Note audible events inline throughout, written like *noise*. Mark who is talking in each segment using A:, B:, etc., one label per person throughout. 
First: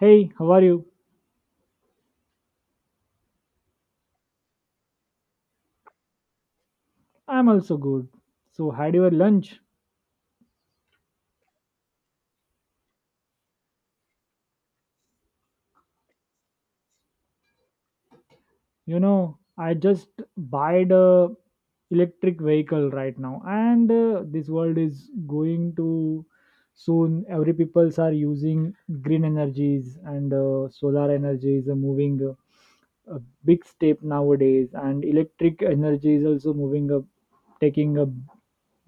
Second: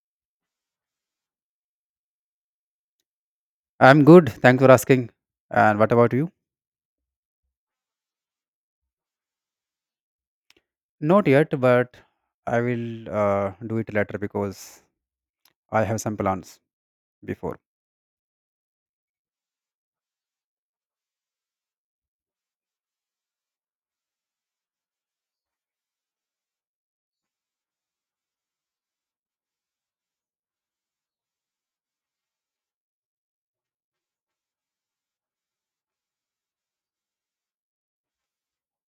A: Hey, how are you?
B: I'm good. Thanks for asking. And what about you?
A: I'm also good. So, had your lunch?
B: Not yet, but I will do it later because I have some plans before.
A: I just bought a electric vehicle right now, and this world is going to soon. Every peoples are using green energies and solar energy is a moving a big step nowadays, and electric energy is also moving up, taking a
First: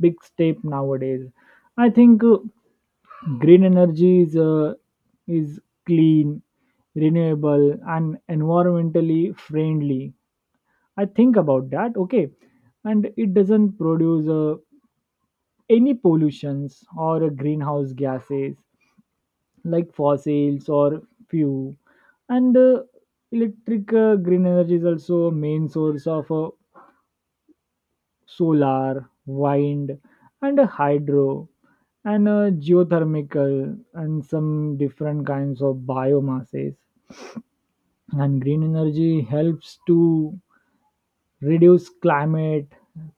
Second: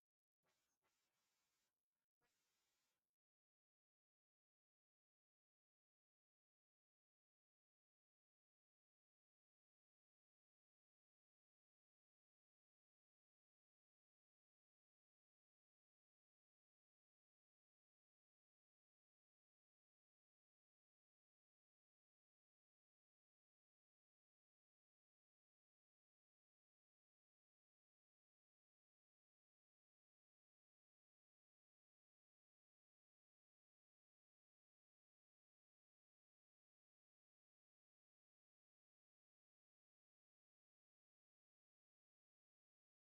A: big step nowadays. I think green energy is is clean renewable and environmentally friendly. I think about that. Okay. And it doesn't produce any pollutions or greenhouse gases like fossils or fuel. And electric green energy is also a main source of solar wind and hydro and geothermal and some different kinds of biomasses. And green energy helps to reduce climate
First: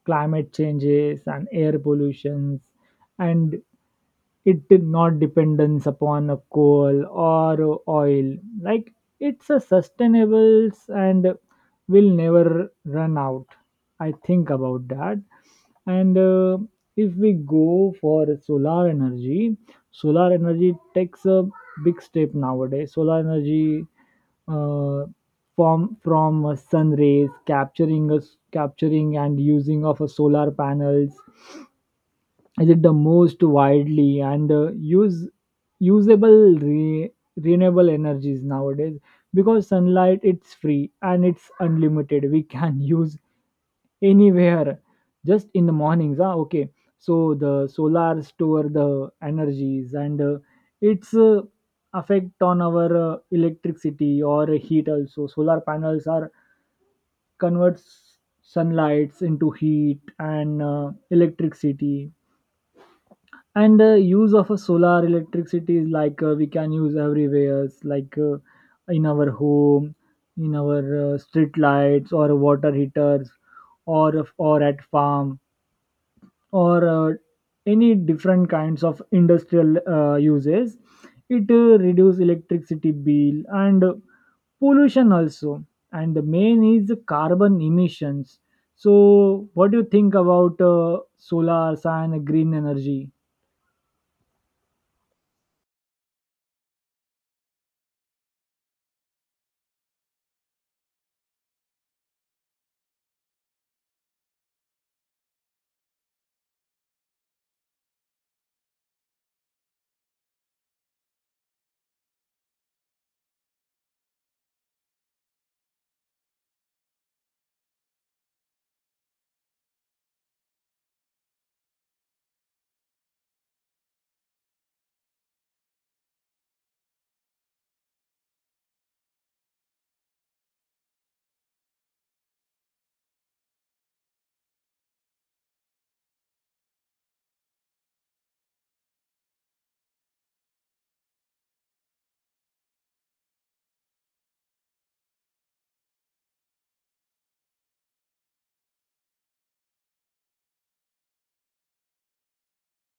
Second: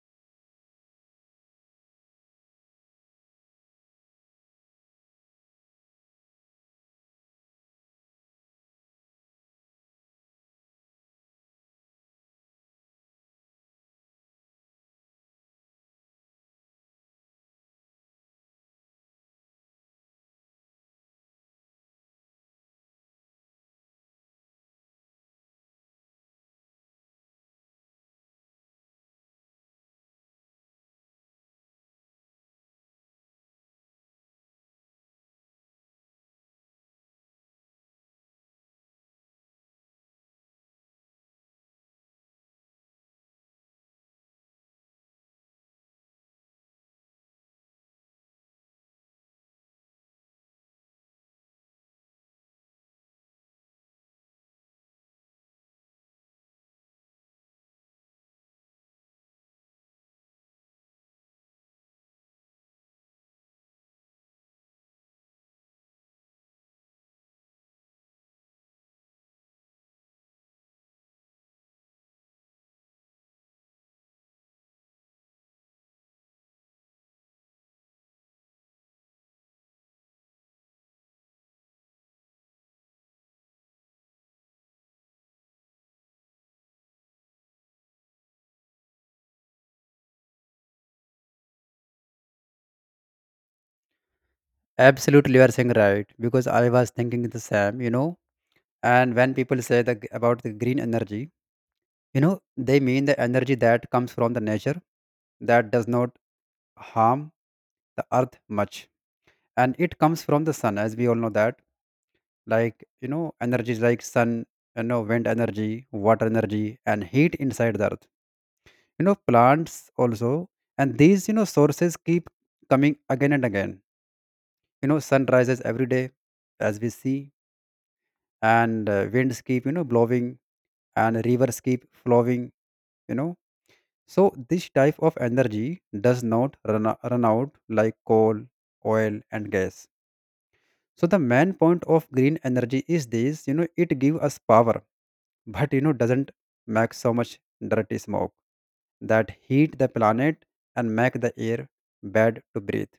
A: climate changes and air pollutions. And it did not dependence upon a coal or oil. Like, it's a sustainable and will never run out. I think about that. And if we go for solar energy, solar energy takes a big step nowadays. Solar energy uh, from sun rays capturing us capturing and using of a solar panels is it the most widely and use usable renewable energies nowadays, because sunlight it's free and it's unlimited. We can *laughs* use anywhere just in the mornings. Ah, okay. So the solar store the energies and its effect on our electricity or heat. Also solar panels are converts sunlights into heat and electricity. And the use of a solar electricity is like we can use everywhere. It's like in our home, in our street lights or water heaters, or at farm, or any different kinds of industrial uses. It reduce electricity bill and pollution also. And the main is the carbon emissions. So what do you think about solar and green energy?
B: Absolutely, you are saying right because I was thinking the same. And when people say about the green energy, they mean the energy that comes from the nature that does not harm the earth much. And it comes from the sun, as we all know that. Like energies like sun, wind energy, water energy, and heat inside the earth, plants also. And these sources keep coming again and again. Sun rises every day, as we see, and winds keep blowing, and rivers keep flowing you know so this type of energy does not run out like coal, oil, and gas. So the main point of green energy is this, it gives us power, but doesn't make so much dirty smoke that heat the planet and make the air bad to breathe.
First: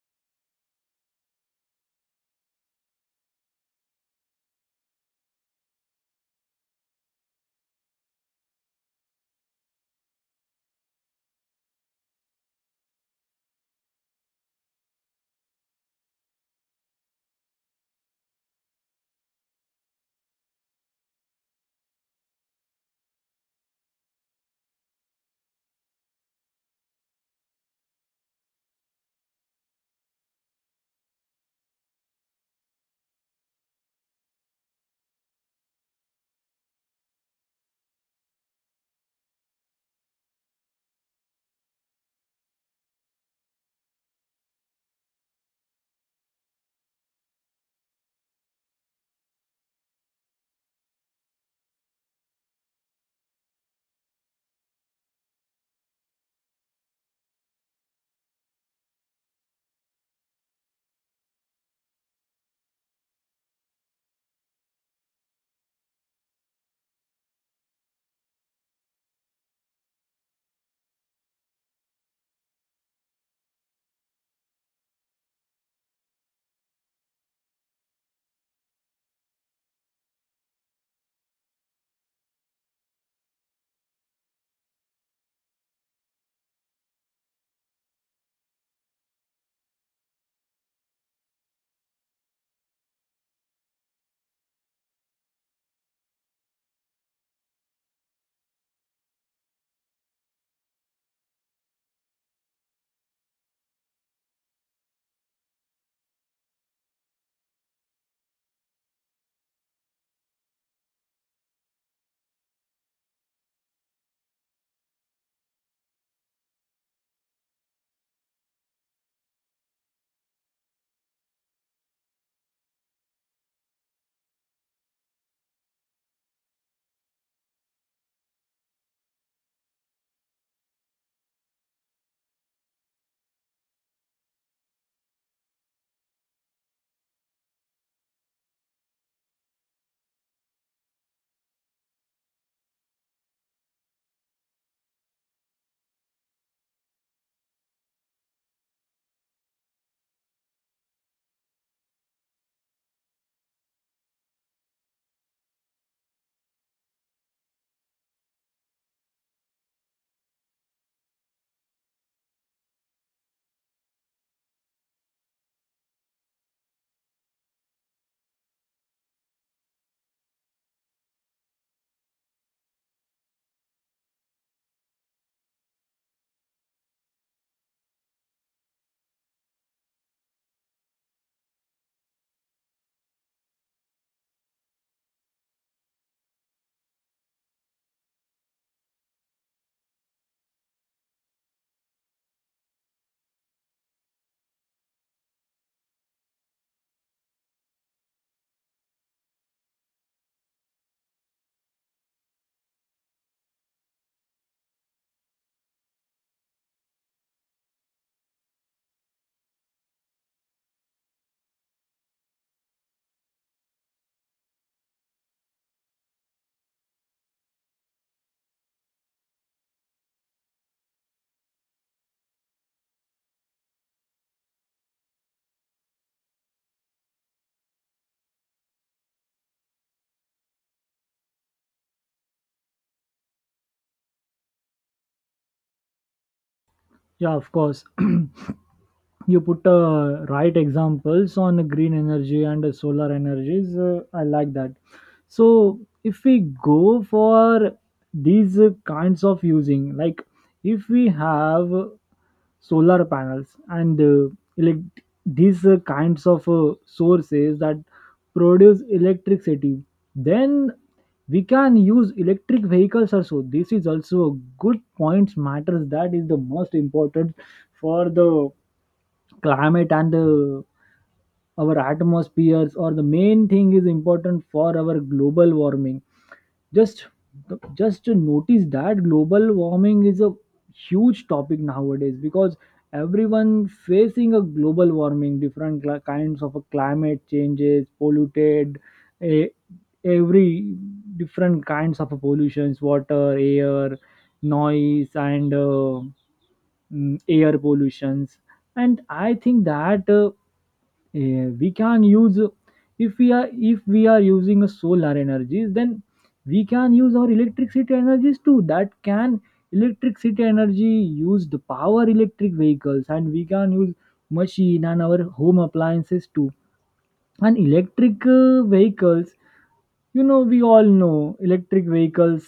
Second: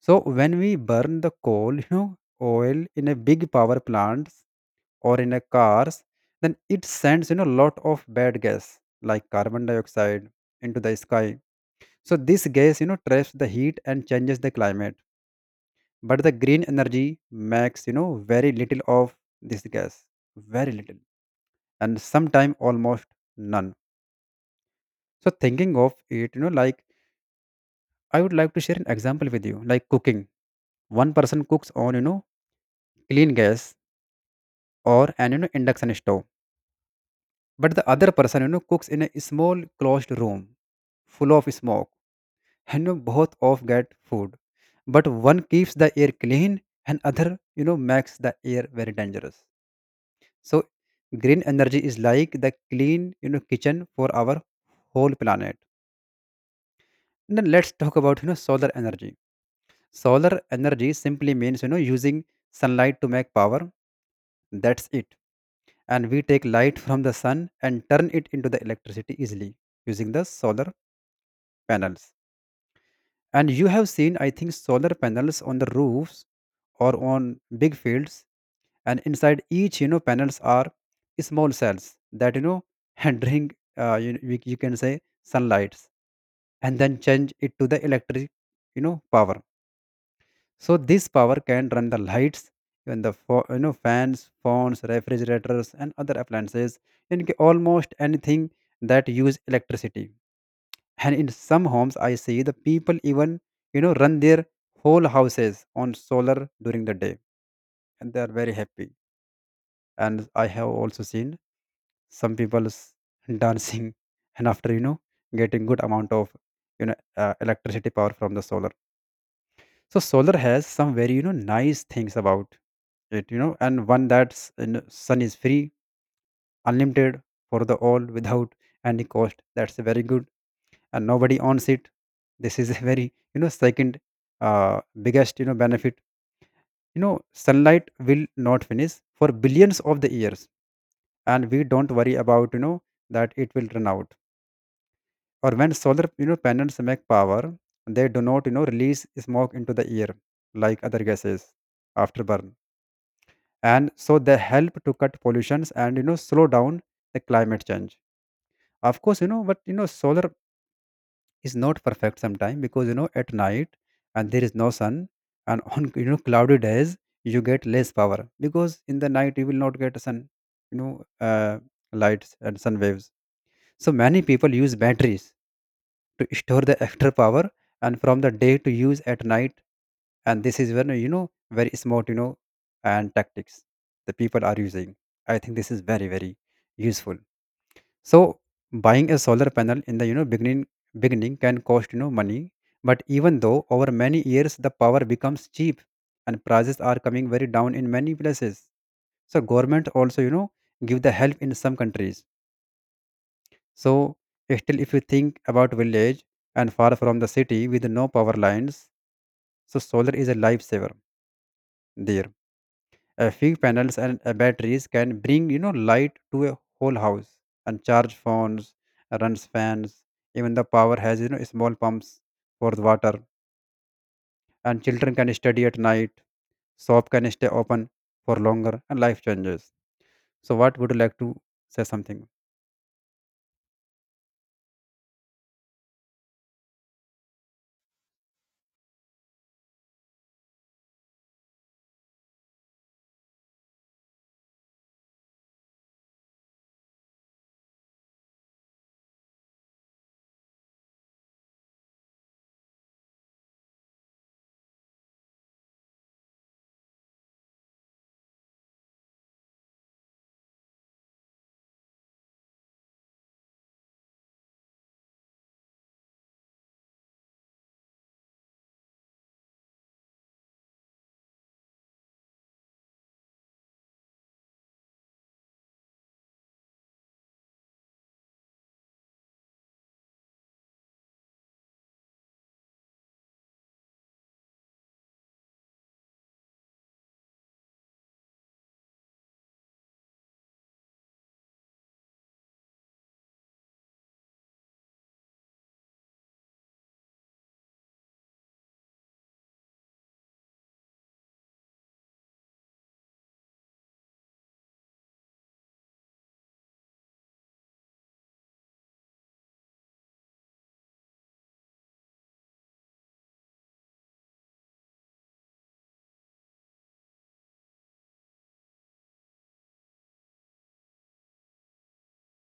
B: So when we burn the oil in a big power plants or in a cars, then it sends lot of bad gas like carbon dioxide into the sky. So this gas traps the heat and changes the climate. But the green energy makes very little of this gas, very little, and sometimes almost none. So thinking of it, like I would like to share an example with you, like cooking. One person cooks on, clean gas or an induction stove, but the other person, cooks in a small closed room full of smoke, and both of get food. But one keeps the air clean, and other, makes the air very dangerous. So green energy is like the clean, kitchen for our whole planet. And then let's talk about solar energy. Solar energy simply means, using sunlight to make power. That's it. And we take light from the sun and turn it into the electricity easily using the solar panels. And you have seen, I think, solar panels on the roofs or on big fields. And inside each, panels are small cells that, *laughs* and drink, you can say sunlights and then change it to the electric, power. So this power can run the lights, even the fans, phones, refrigerators, and other appliances, and almost anything that use electricity. And in some homes, I see the people even run their whole houses on solar during the day, and they are very happy. And I have also seen some people dancing, *laughs* and after getting good amount of electricity power from the solar. So solar has some very nice things about it, and one that's sun is free, unlimited for the all without any cost, that's very good, and nobody owns it. This is *laughs* a very second, biggest benefit. Sunlight will not finish for billions of the years, and we don't worry about that it will run out. Or when solar panels make power, they do not release smoke into the air like other gases after burn. And so they help to cut pollutions and slow down the climate change of course, but solar is not perfect sometimes because at night and there is no sun, and *laughs* on cloudy days you get less power because in the night you will not get sun you know uh, lights and sun waves. So many people use batteries to store the extra power and from the day to use at night, and this is when very smart and tactics the people are using. I think this is very very useful. So buying a solar panel in the beginning can cost money, but even though over many years the power becomes cheap, and prices are coming very down in many places. So government also give the help in some countries. So, still, if you think about village and far from the city with no power lines, so solar is a lifesaver there. A few panels and batteries can bring light to a whole house and charge phones, runs fans. Even the power has small pumps for the water, and children can study at night. Shop can stay open for longer, and life changes. So, what would you like to say something?
A: Yeah, of course. *clears throat* You put right examples on green energy and solar energies. I like that. So, if we go for these kinds of using, like if we have solar panels and elect- these kinds of sources that produce electricity, then we can use electric vehicles also. This is also a good point matters that is the most important for the climate and our atmospheres, or the main thing is important for our global warming. just just to notice that global warming is a huge topic nowadays, because everyone facing a global warming different kinds of a climate changes polluted a, every different kinds of a pollutions, water, air, noise, and air pollutions. And I think that we can use, if we are using a solar energies, then we can use our electricity energies too. That can electricity energy use the power electric vehicles, and we can use machine and our home appliances too. And electric vehicles, you know we all know electric vehicles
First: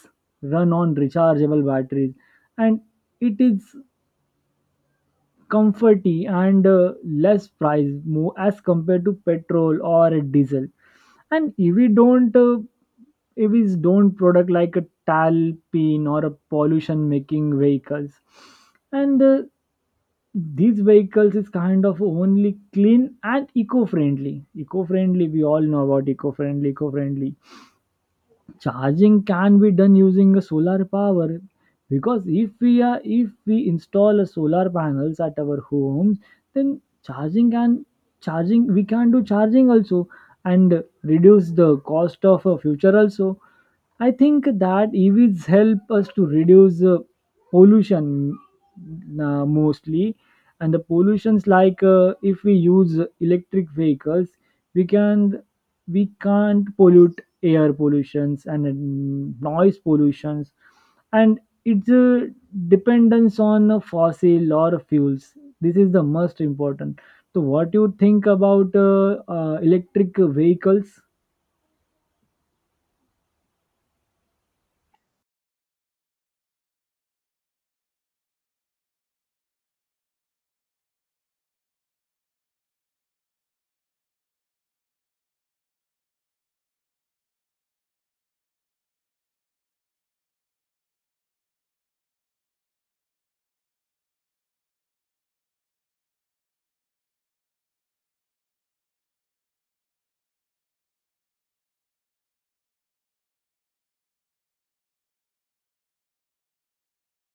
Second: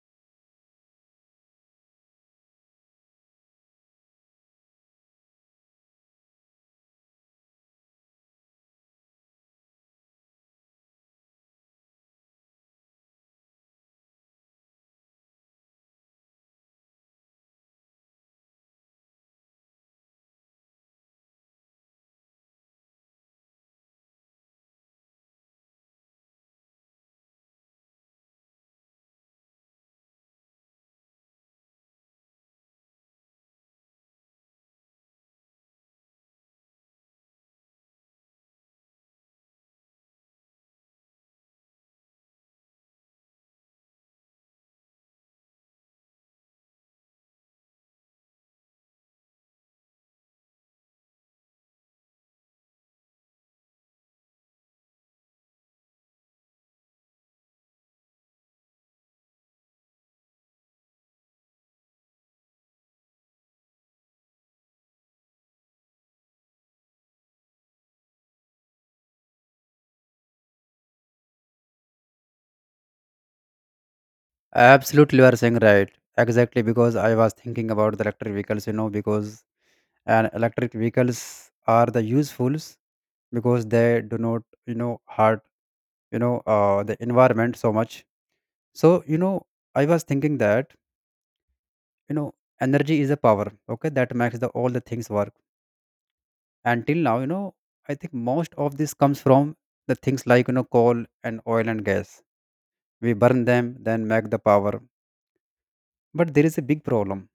A: run on rechargeable batteries. And it is comforty and less price more as compared to petrol or diesel. And EV don't uh, EVs don't product like a talpin or a pollution making vehicles. And these vehicles is kind of only clean and eco-friendly. We all know about eco-friendly. Charging can be done using a solar power, because if we install a solar panels at our homes, then charging can charging we can do charging also, and reduce the cost of a future also. I think that EVs help us to reduce pollution, mostly. And the pollutions, like if we use electric vehicles, we can, we can't pollute air pollutions and noise pollutions. And it's a dependence on a fossil or fuels. This is the most important. So what do you think about electric vehicles?
B: Absolutely, you are saying right. Exactly, because I was thinking about the electric vehicles, because and electric vehicles are the usefuls because they do not hurt the environment so much. So, I was thinking that, you know, energy is a power, okay, that makes the all the things work. Until now, I think most of this comes from the things like, coal and oil and gas. We burn them, then make the power. But there is a big problem,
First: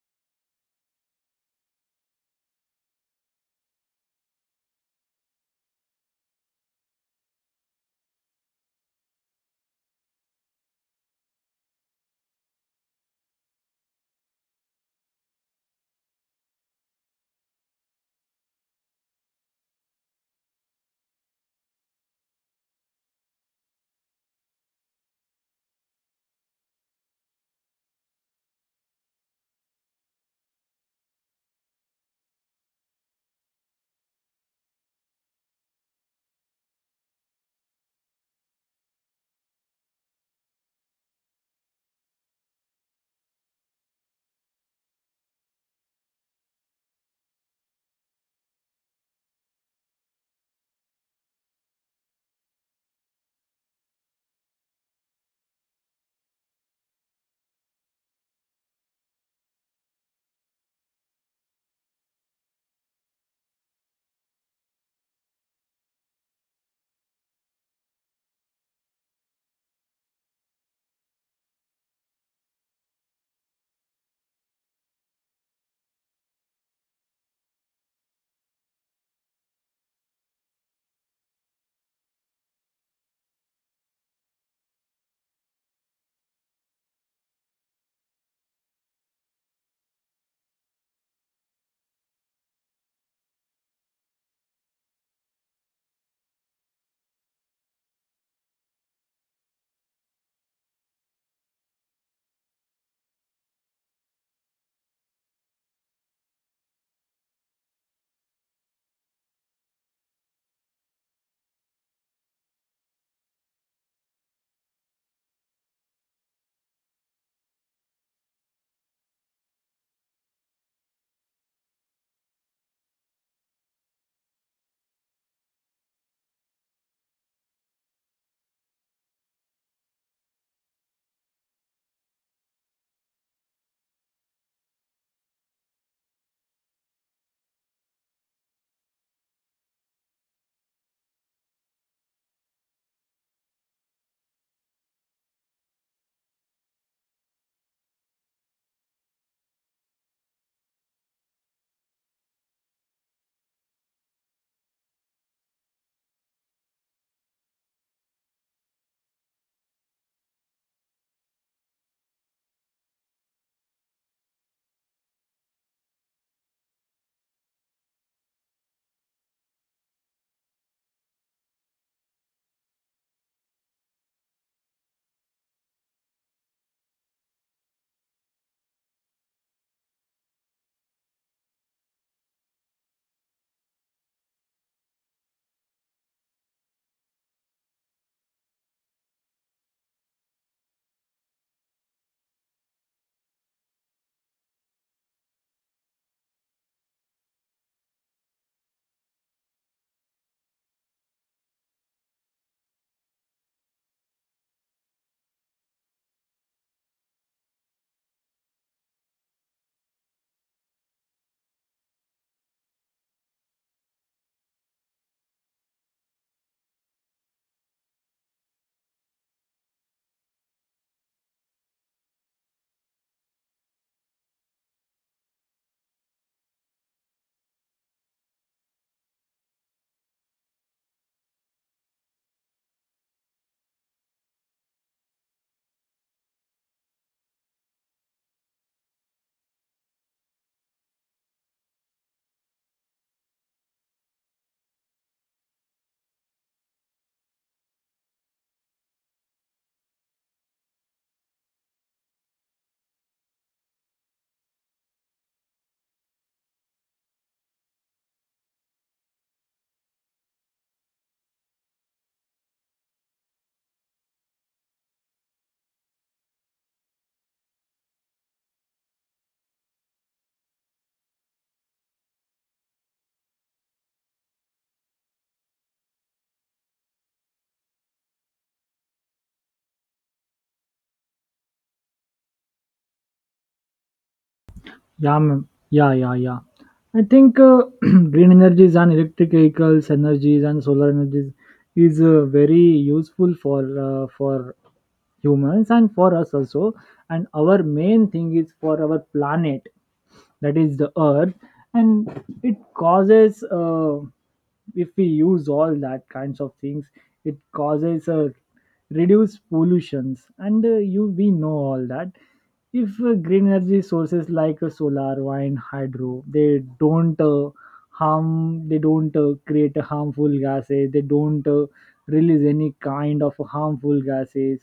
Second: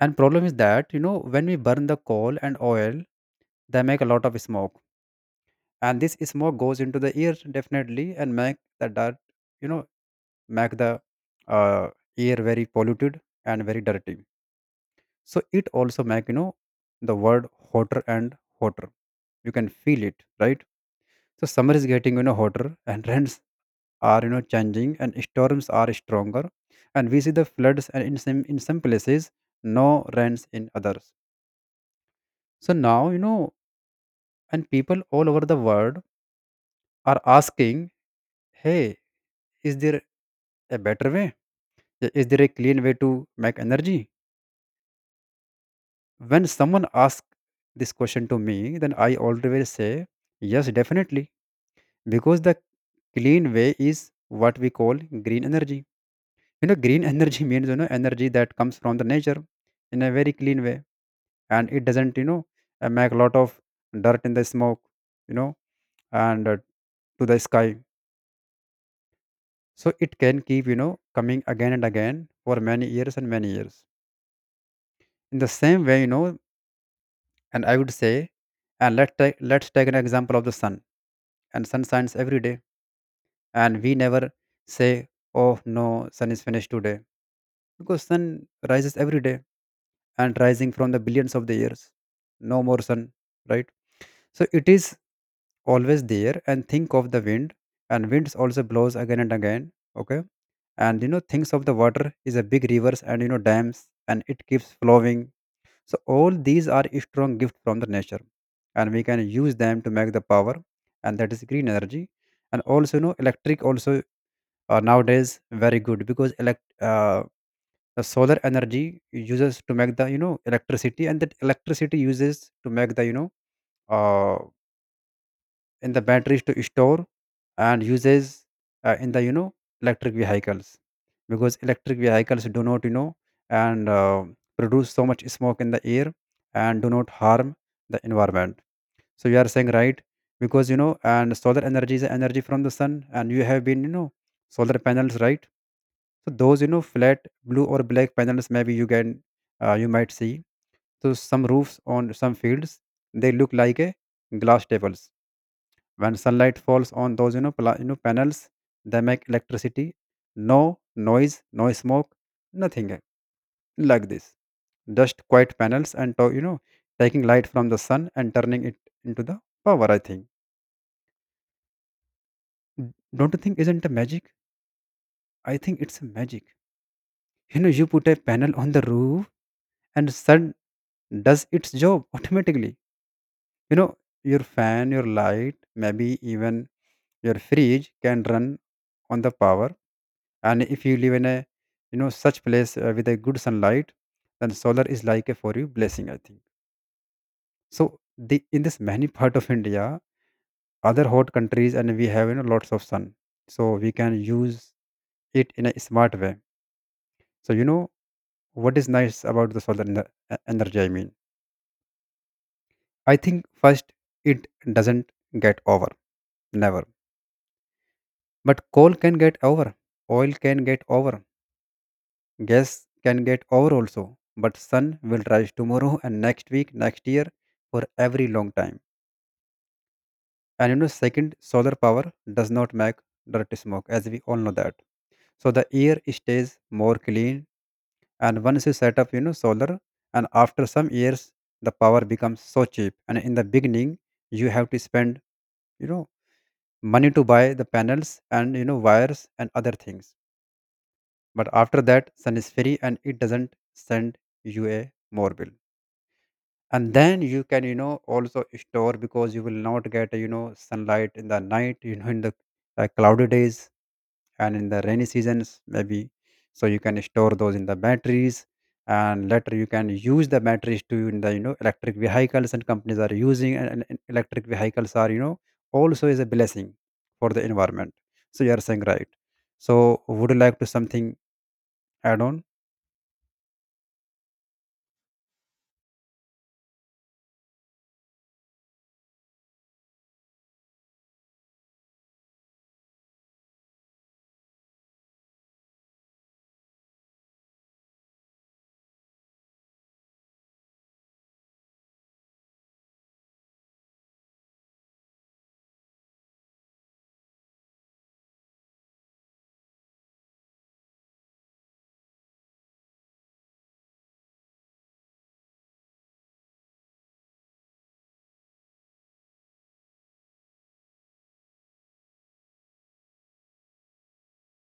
B: and problem is that when we burn the coal and oil, they make a lot of smoke, and this smoke goes into the ear definitely and make the dirt you know make the uh, ear very polluted and very dirty. So it also make the word hotter and hotter. You can feel it, right? So summer is getting hotter *laughs* and trends are changing, and storms are stronger, and we see the floods and in some places, no rains in others. So now and people all over the world are asking, hey, is there a better way? Is there a clean way to make energy? When someone asks this question to me, then I always say, yes, definitely, because the clean way is what we call green energy. Green *laughs* energy means, energy that comes from the nature in a very clean way, and it doesn't make a lot of dirt in the smoke, you know, and to the sky. So it can keep, coming again and again for many years and many years. In the same way, and I would say, and let's take an example of the sun. And sun shines every day, and we never say, "Oh no, sun is finished today," because sun rises every day and rising from the billions of the years. No more sun, right? So it is always there. And think of the wind, and winds also blows again and again. Okay, and things of the water is a big rivers and dams, and it keeps flowing. So all these are a strong gift from the nature, and we can use them to make the power, and that is green energy. And also electric also are nowadays very good because elect the solar energy uses to make the electricity, and that electricity uses to make the uh, in the batteries to store, and uses in the electric vehicles because electric vehicles do not and produce so much smoke in the air and do not harm the environment. So you are saying right because and solar energy is energy from the sun, and you have been solar panels, right? So those flat blue or black panels, maybe you might see so some roofs on some fields. They look like a glass tables. When sunlight falls on those panels, they make electricity. No noise, no smoke, nothing like this, just quiet panels and to, you know taking light from the sun and turning it into the power, I think. Mm, don't you think isn't a magic? I think it's a magic. You put a panel on the roof, and sun does its job *laughs* automatically. You know your fan, your light, maybe even your fridge can run on the power. And if you live in a such place with a good sunlight, then solar is like a for you blessing, I think. So the in this many *laughs* part of India, other hot countries, and we have lots of sun, so we can use it in a smart way. So what is nice about the solar energy I mean, I think first, it doesn't get over, never. But coal can get over, oil Can get over. Guests can get over also, but sun will rise tomorrow and next week, next year, for every long time. And second, solar power does not make dirt smoke, as we all know that. So the air stays more clean. And once you set up, solar, and after some years, the power becomes so cheap. And in the beginning, you have to spend, you know, money to buy the panels and wires and other things. But after that, sun is free and it doesn't send you a more bill. And then you can, also store, because you will not get, sunlight in the night, in the cloudy days and in the rainy seasons maybe. So you can store those in the batteries, and later you can use the batteries to in the, electric vehicles, and companies are using. And electric vehicles are, also, is a blessing for the environment. So you are saying right. So would you like to something add on?
A: Yeah, ma'am. Yeah. I think *clears throat* green energies and electric vehicles, energies and solar energies is very useful for humans and for us also. And our main thing is for our planet, that is the Earth, and it causes. If we use all that kinds of things, it causes a reduced pollutions, and you we know all that. If green energy sources like solar wind hydro, they don't harm, they don't create harmful gases, they don't release any kind of harmful gases.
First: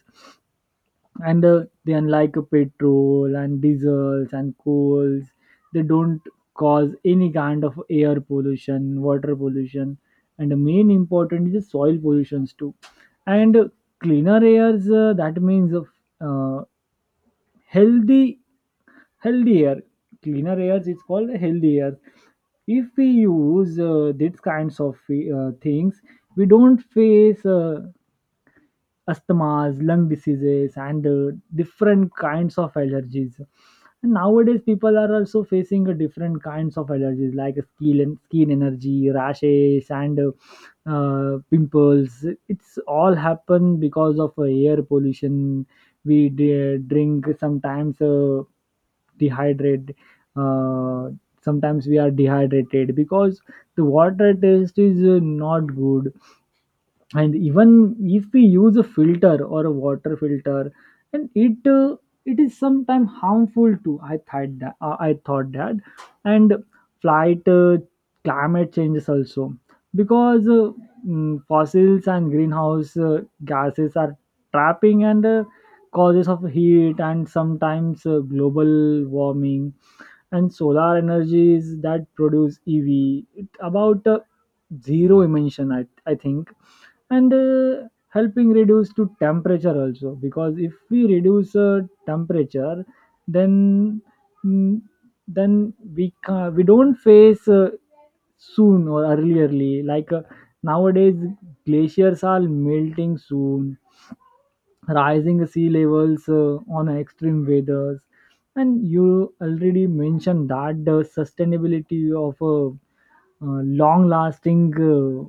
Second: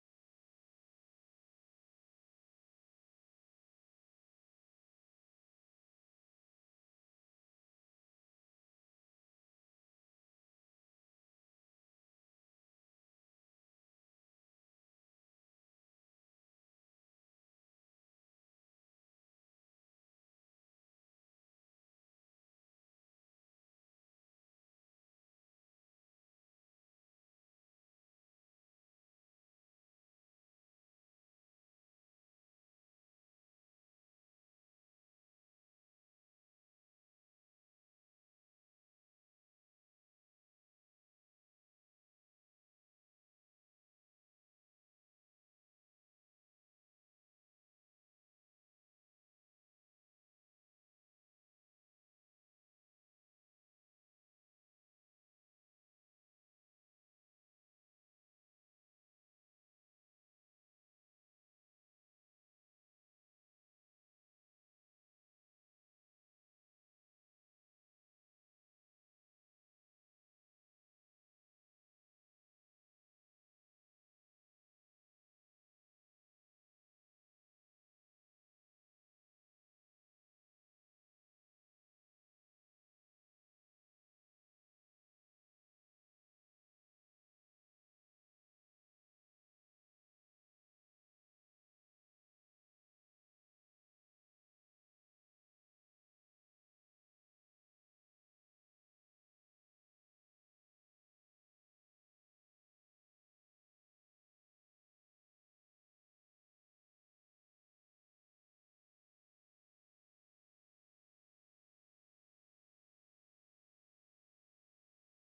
A: And they unlike petrol and diesels and coals, they don't cause any kind of air pollution, water pollution. And the main important is the soil pollutions too. And cleaner airs that means uh, healthy healthy air. Cleaner air is called healthy air. If we use these kinds of things, we don't face asthmas, lung diseases, and different kinds of allergies. And nowadays, people are also facing different kinds of allergies like skin and skin energy, rashes, and pimples. It's all happen because of air pollution. Drink sometimes. Dehydrate uh, sometimes. We are dehydrated because the water taste is not good. And even if we use a filter or a water filter, and it it is sometimes harmful too. I thought that. And flight climate changes also, because fossils and greenhouse gases are trapping and causes of heat and sometimes global warming. And solar energies that produce EV it about zero emission, I think. And helping reduce to temperature also, because if we reduce temperature, then mm, then we don't face soon or earlierly like nowadays. Glaciers are melting soon, rising sea levels on extreme weathers. And you already mentioned that the sustainability of long lasting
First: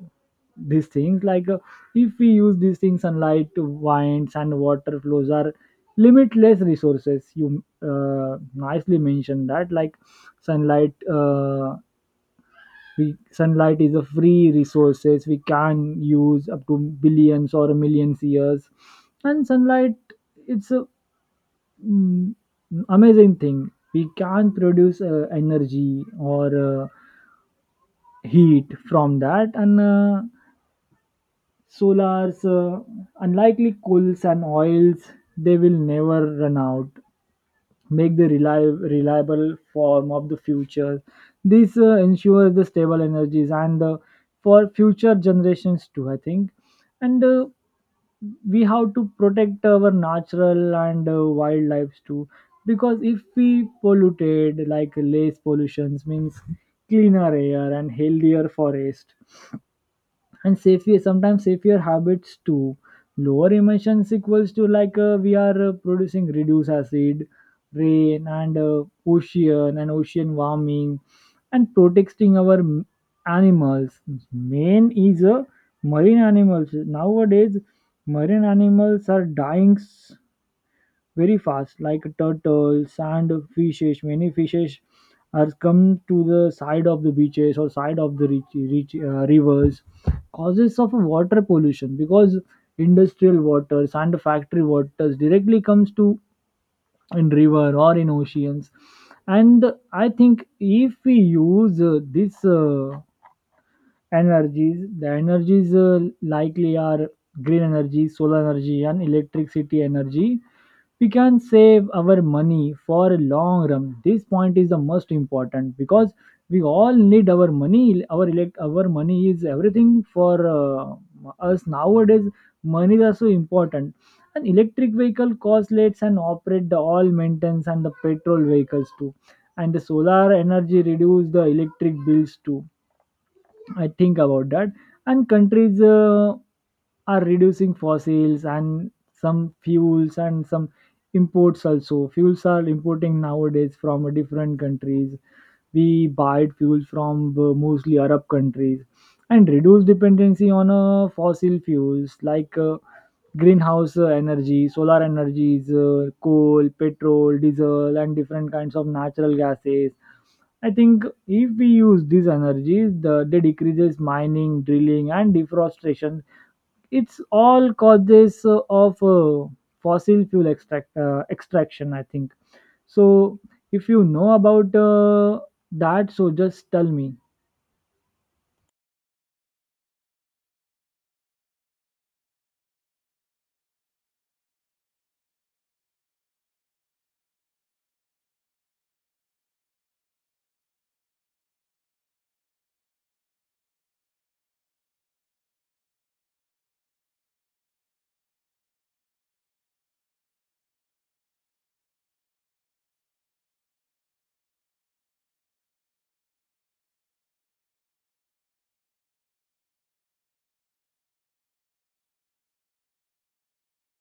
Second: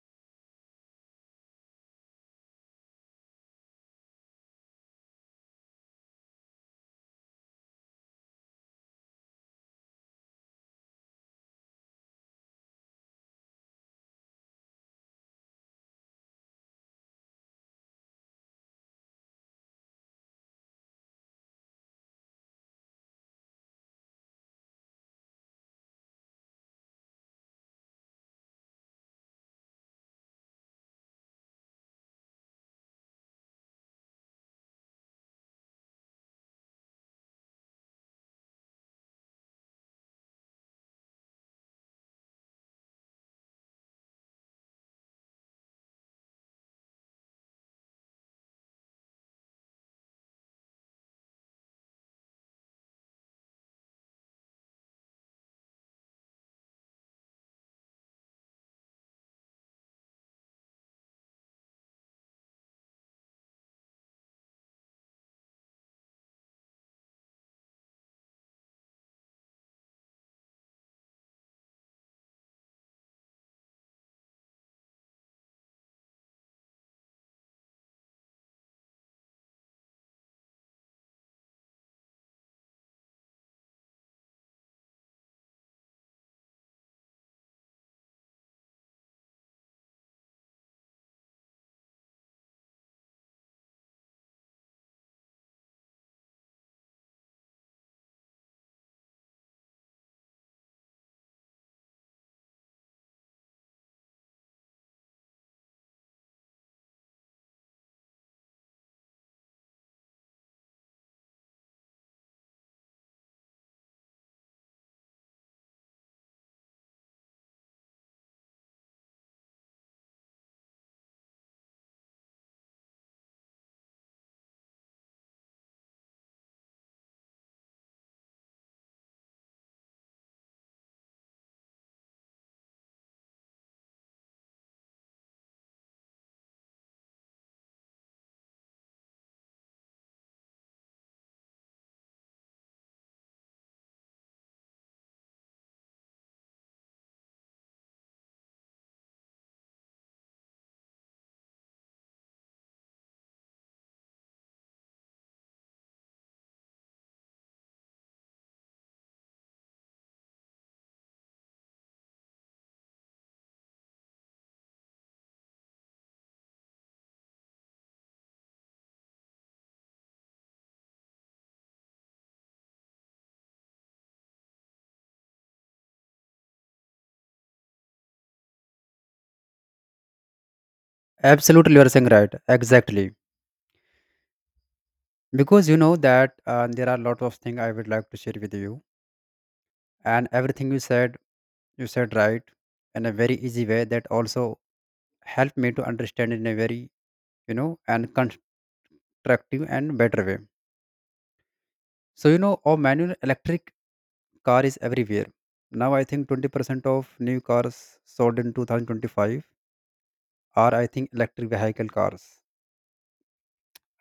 A: these things, like if we use these things sunlight winds and water flows are limitless resources. You nicely mentioned that, like sunlight we sunlight is a free resources. We can use up to billions or millions years. And sunlight it's a mm, amazing thing. We can produce energy or heat from that. And solars unlikely coals and oils, they will never run out. Make the reliable form of the future. This ensures the stable energies and for future generations too, I think. And we have to protect our natural and wildlife too, because if we polluted, like less pollutions means cleaner air and healthier forest and safe your sometimes safer habits to lower emissions equals to, like we are producing reduce acid rain and ocean and ocean warming and protecting our animals. Main is marine animals. Nowadays marine animals are dying very fast, like turtles and fishes. Many fishes are come to the side of the beaches or side of the rivers. Causes of water pollution because industrial waters and factory waters directly comes to in river or in oceans. And I think if we use this energies, the energies likely are green energy, solar energy, and electricity energy, we can save our money for a long run. This point is the most important because we all need our money, our elect our money is everything for us. Nowadays money is also important. And electric vehicle cost less and operate the all maintenance and the petrol vehicles too. And the solar energy reduce the electric bills too, I think about that. And countries are reducing fossils and some fuels and some imports also. Fuels are importing nowadays from different countries. We buy fuels from mostly Arab countries and reduce dependency on fossil fuels like greenhouse energy, solar energies, coal, petrol, diesel, and different kinds of natural gases. I think if we use these energies, they decreases mining, drilling, and deforestation. It's all causes of fossil fuel extraction, I think so. If you know about that, so just tell me.
B: Absolutely, you are saying right, exactly. Because that there are a lot of things I would like to share with you. And everything you said, you said right, in a very easy way that also helped me to understand in a very, and constructive and better way. So our manual electric car is everywhere now. I think 20% of new cars sold in 2025 are, I think, electric vehicle cars.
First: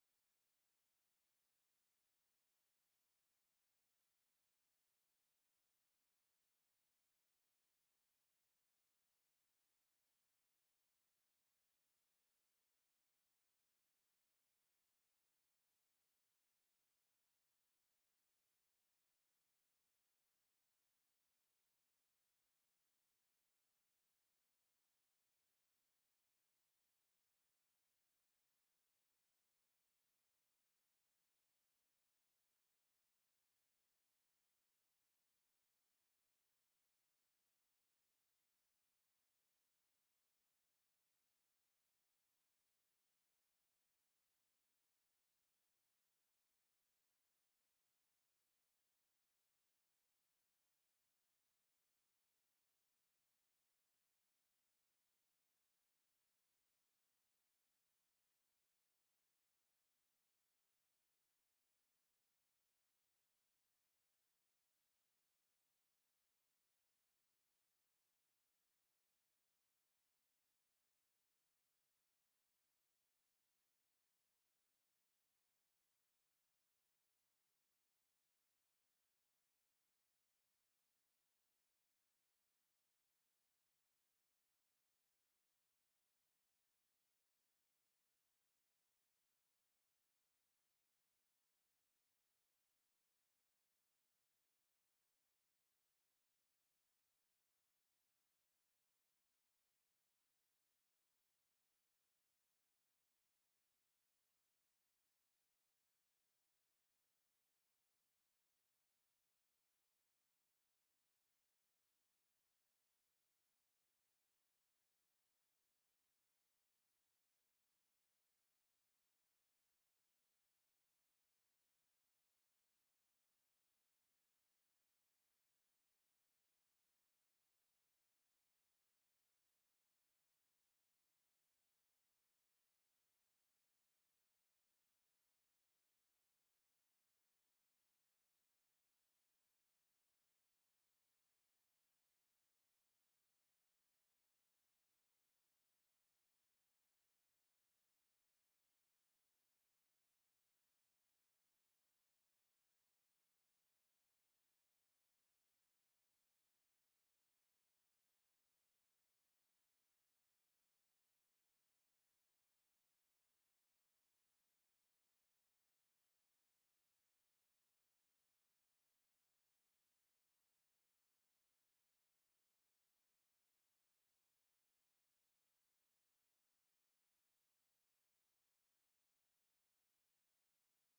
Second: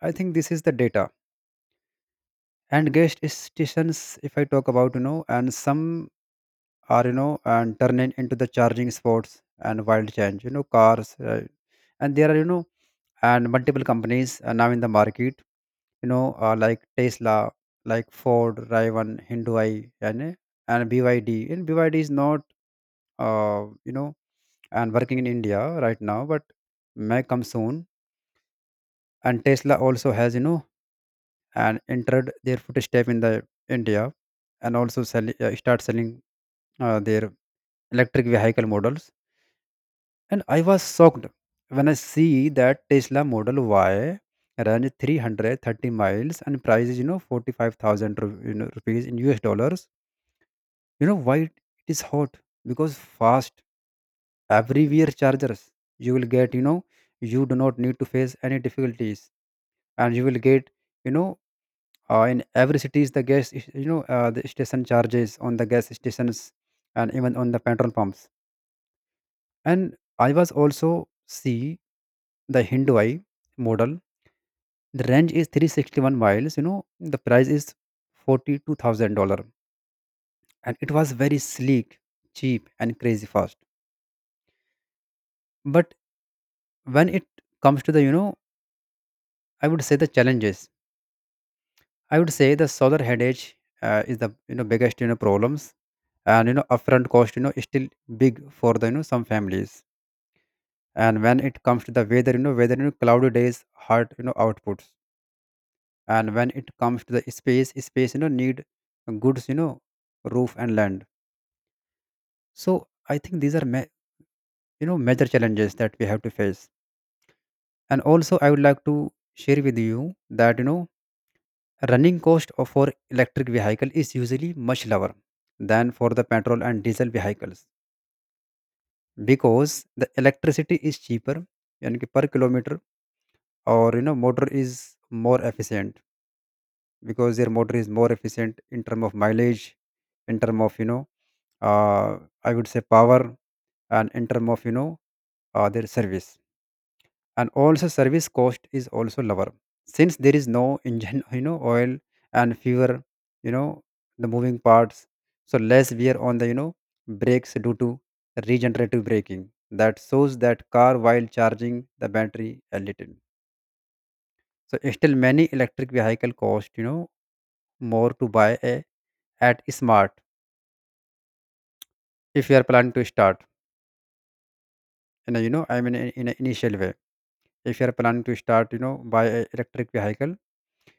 B: I think this is the data. And gas stations, if I talk about, and some are, and turn it into the charging sports and wild change, cars. And there are, and multiple companies, now in the market, like Tesla, like Ford, Riven, Hindai, and BYD. And BYD is not, uh, you know and working in India right now, but may come soon. And Tesla also has, and entered their footstep in the India, and also sell, start selling their electric vehicle models. And I was shocked when I see that Tesla Model Y ran 330 miles and price is, 45,000 ru- rupees in US dollars. You know why it is hot? Because fast, everywhere chargers. You will get, you do not need to face any difficulties. And you will get, you know, in every cities, the gas, is- the station charges on the gas stations, and even on the petrol pumps. And I was also see the Hindwai model. The range is 361 miles. You know, the price is $42,000. And it was very sleek, cheap, and crazy fast. But when it comes to the, I would say the challenges. I would say the solar headache is the, biggest, problems. And, upfront cost, is still big for the, some families. And when it comes to the weather, cloudy days, hurt, outputs. And when it comes to the space, need goods, roof and land. So I think these are major challenges that we have to face. And also I would like to share with you that, running cost of for electric vehicle is usually much lower than for the petrol and diesel vehicles, because the electricity is cheaper. Yani ki per kilometer, or motor is more efficient, because their motor is more efficient in term of mileage, in term of, uh, I would say, power, and in term of, their service. And also service cost is also lower, since there is no engine *laughs* oil, and fewer, you know the moving parts. So less wear on the, brakes, due to regenerative braking, that shows that car while charging the battery a little. So still many electric vehicle cost, more to buy a at smart. If you are planning to start in a, I mean, in an initial way, if you are planning to start, by a electric vehicle,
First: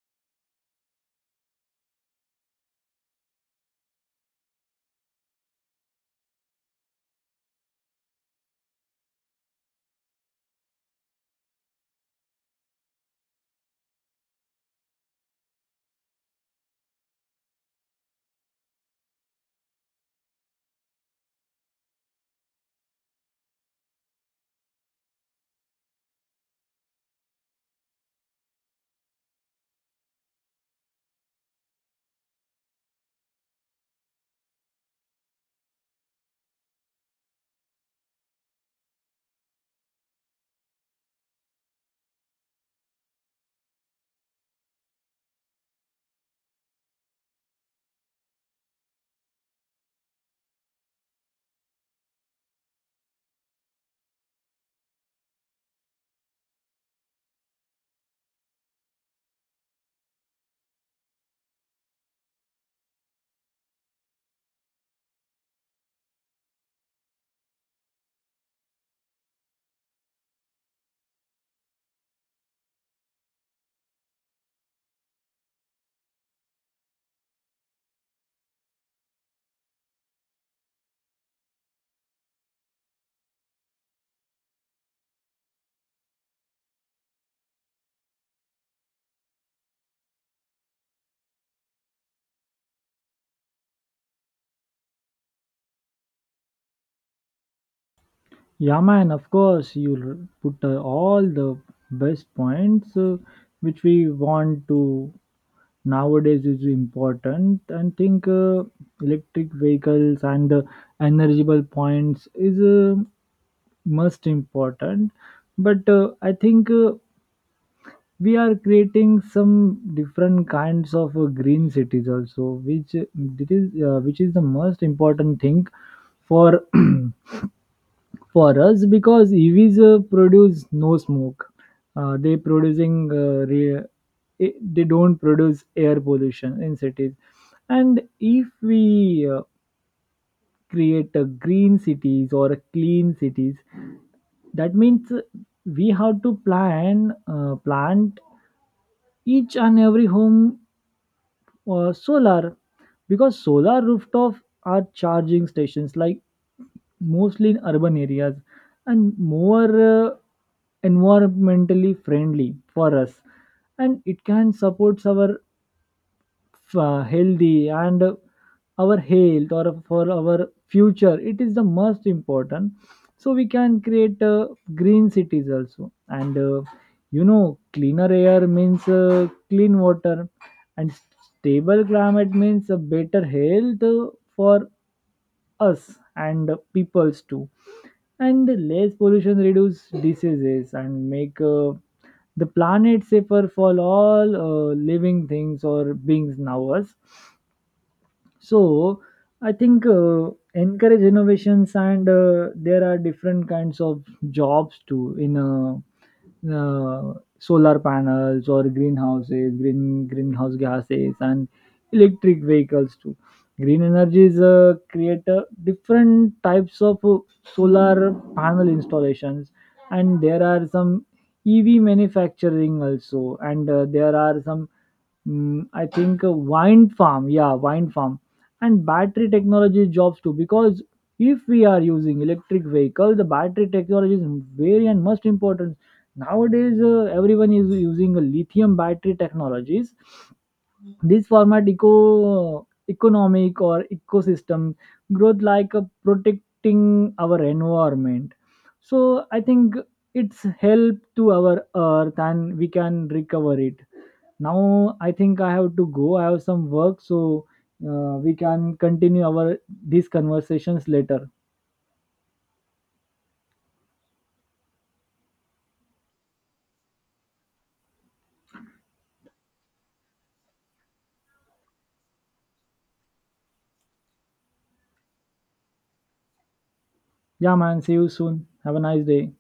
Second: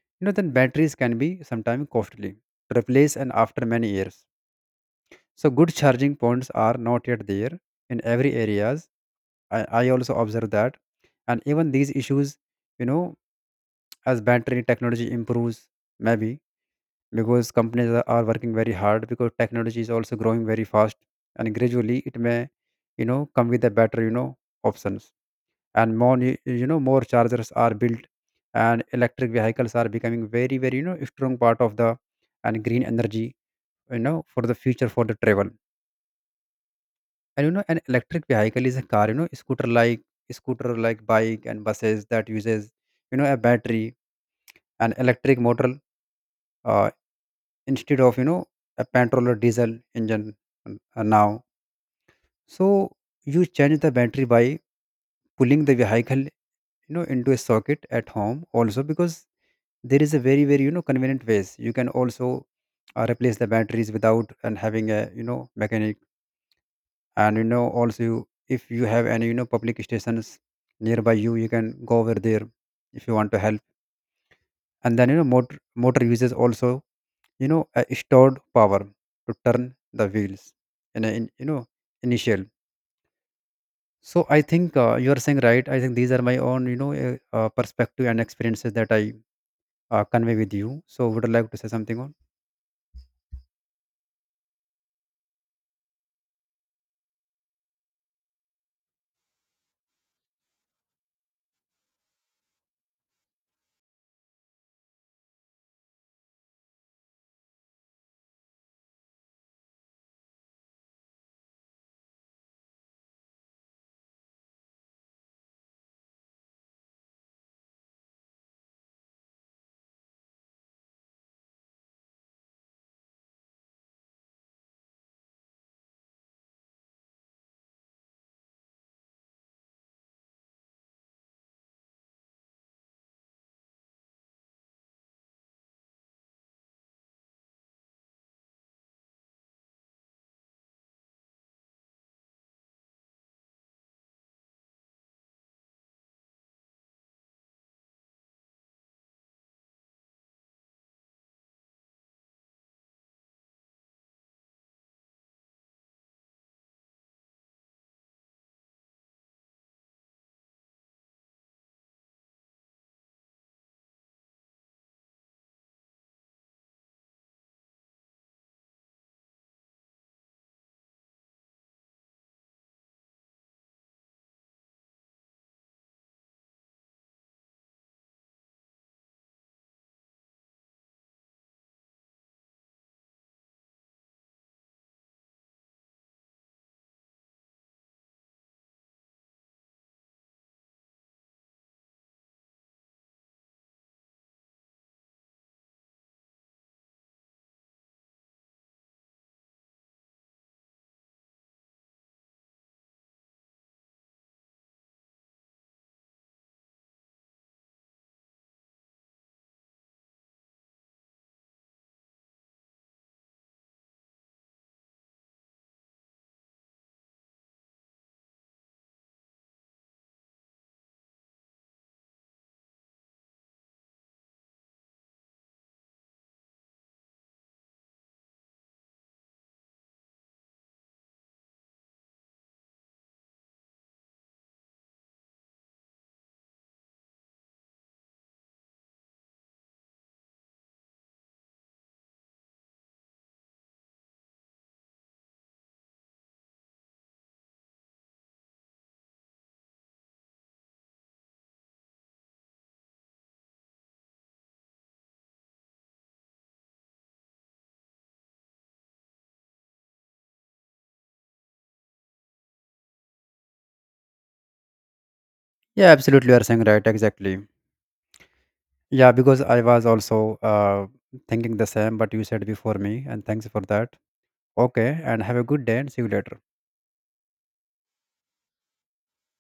B: then batteries can be sometimes costly to replace, and after many years. So good charging points are not yet there in every areas. I also observe that. And even these issues, you know as battery technology improves maybe, because companies are working very hard, because technology is also growing very fast, and gradually it may, come with a better, options. And more more chargers are built, and electric vehicles are becoming very very, strong part of the and green energy, for the future, for the travel. And an electric vehicle is a car, scooter like, bike and buses, that uses, a battery, an electric motor, uh. instead of, a petrol or diesel engine, now. So you change the battery by pulling the vehicle, into a socket at home also, because there is a very very, convenient ways. You can also replace the batteries without and having a, mechanic. And also you, if you have any, public stations nearby you, you can go over there if you want to help. And then, motor uses also, a stored power to turn the wheels, and in, initial. So I think, you are saying right. I think these are my own, perspective and experiences that I convey with you. So would you like to say something on?
A: Yeah, man. Of course, you'll put all the best points which we want to nowadays is important. And think electric vehicles and the energizable points is most important. But I think we are creating some different kinds of green cities also, which it is which is the most important thing for *clears throat* for us, because EVs produce no smoke. They producing re- I- They don't produce air pollution in cities. And if we create a green cities or a clean cities. That means we have to plant each and every home solar, because solar rooftop are charging stations like mostly in urban areas, and more environmentally friendly for us. And it can support our healthy and our health or for our future. It is the most important. So we can create green cities also. And you know, cleaner air means clean water, and stable climate means a better health for us and peoples too. And less pollution reduce diseases and make the planet safer for all living things or beings now us. So I think encourage innovations. And there are different kinds of jobs too, in solar panels or greenhouses, greenhouse gases, and electric vehicles too. Green energies create different types of solar panel installations, and there are some EV manufacturing also. And there are some I think a wind farm, yeah, wind farm, and battery technology jobs too. Because if we are using electric vehicle, the battery technology is very and most important nowadays. Everyone is using a lithium battery technologies. This format eco economic or ecosystem growth, like protecting our environment. So I think it's help to our earth and we can recover it. Now I think I have to go, I have some work. So we can continue our these conversations later.
B: Yeah, absolutely, you are saying right, exactly. Yeah, because I was also uh, thinking the same, but you said before me, and thanks for that. Okay, and have a good day, and see you later.
A: Yeah, man, see you soon, have a nice day.